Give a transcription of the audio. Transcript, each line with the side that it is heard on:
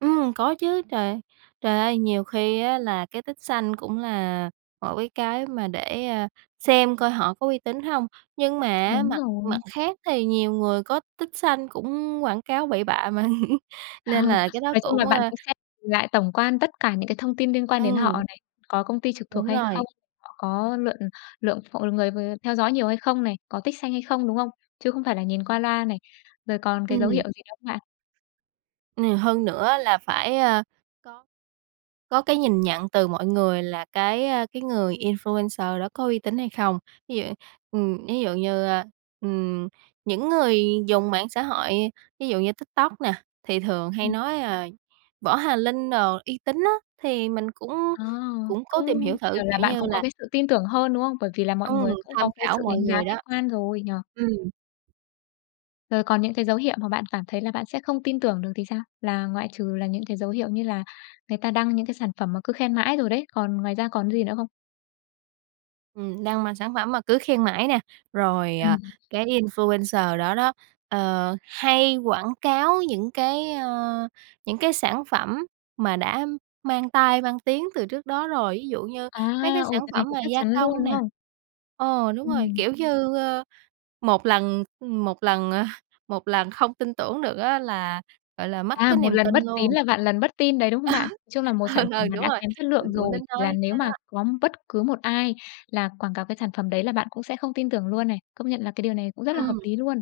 right: Ừm, có chứ, trời ơi trời ơi, nhiều khi á là cái tích xanh cũng là mỗi cái mà để, a, xem coi họ có uy tín hông. Nhưng mà á
left: Đúng
right: mặt mặt
left: rồi.
right: khác thì nhiều người có tích xanh cũng quảng cáo bậy bạ mà
left: Ờ,
right: nên là cái đó
left: nói chung là
right: cũng,
left: bạn
right: a
left: cũng sẽ lại tổng quan tất cả những cái thông tin liên quan đến họ
right: Ừm.
left: này, có công ty trực thuộc
right: Đúng
left: hay
right: rồi.
left: không, họ có lượn lượng ph người, ờ, theo dõi nhiều hay không này, có tích xanh hay không, đúng không? Chứ không phải là nhìn qua loa này, rồi còn cái dấu hiệu
right: Ừm.
left: gì nữa không bạn?
right: Ừ, hơn nữa là phải, a, có có cái nhìn nhận từ mọi người là cái, a, cái người influencer đó có uy tín hay không. Ví dụ, ừm, ví dụ như, a, ừm, những người dùng mạng xã hội, ví dụ như TikTok nè, thì thường hay
left: Ừm.
right: nói, ờ, Võ Hà Linh đồ uy tín á, thì mình cũng
left: À,
right: cũng cố
left: cũng
right: tìm hiểu thử,
left: kiểu là,
right: kiểu
left: bạn
right: như
left: cũng có
right: là
left: cái sự tin tưởng hơn, đúng không? Bởi vì là mọi
right: Ừm,
left: người cũng
right: tham
left: có cái
right: khảo
left: sự
right: mọi
left: đánh giá
right: người
left: khách
right: đó,
left: quan rồi, nhỉ?
right: ừm.
left: Rồi còn những cái dấu hiệu mà bạn cảm thấy là bạn sẽ không tin tưởng được thì sao? Là ngoại trừ là những cái dấu hiệu như là người ta đăng những cái sản phẩm mà cứ khen mãi rồi đấy, còn ngoài ra còn cái gì nữa không?
right: Ừm, đang mang sản phẩm mà cứ khen mãi nè, rồi, à,
left: Ừm.
right: cái influencer đó đó, ờ, hay quảng cáo những cái, ơ, những cái sản phẩm mà đã mang tai, mang tiếng từ trước đó rồi, ví dụ như
left: À,
right: mấy cái
left: ồ,
right: sản
left: cái này
right: phẩm
left: thì
right: mà
left: chắc
right: gia
left: chắn luôn,
right: công
left: đúng
right: nè
left: không?
right: ờ, đúng rồi,
left: Ừm.
right: kiểu như, ơ, 1 lần 1 lần, à, lần không tin tưởng được á là, gọi là, mất
left: À,
right: cái
left: một
right: niềm
left: lần
right: tin
left: bất tín
right: luôn.
left: là vạn lần bất tin đấy, đúng không bạn? Chung là một
right: Ừ,
left: sản phẩm
right: ừ,
left: mà
right: đúng
left: đã
right: rồi,
left: kém chất lượng
right: mình cũng
left: rồi,
right: tính
left: thì là
right: nói
left: nếu
right: cái đó.
left: mà có bất cứ một ai là quảng cáo cái sản phẩm đấy là bạn cũng sẽ không tin tưởng luôn này. Công nhận là cái điều này cũng rất là hợp
right: Ừm.
left: lý luôn.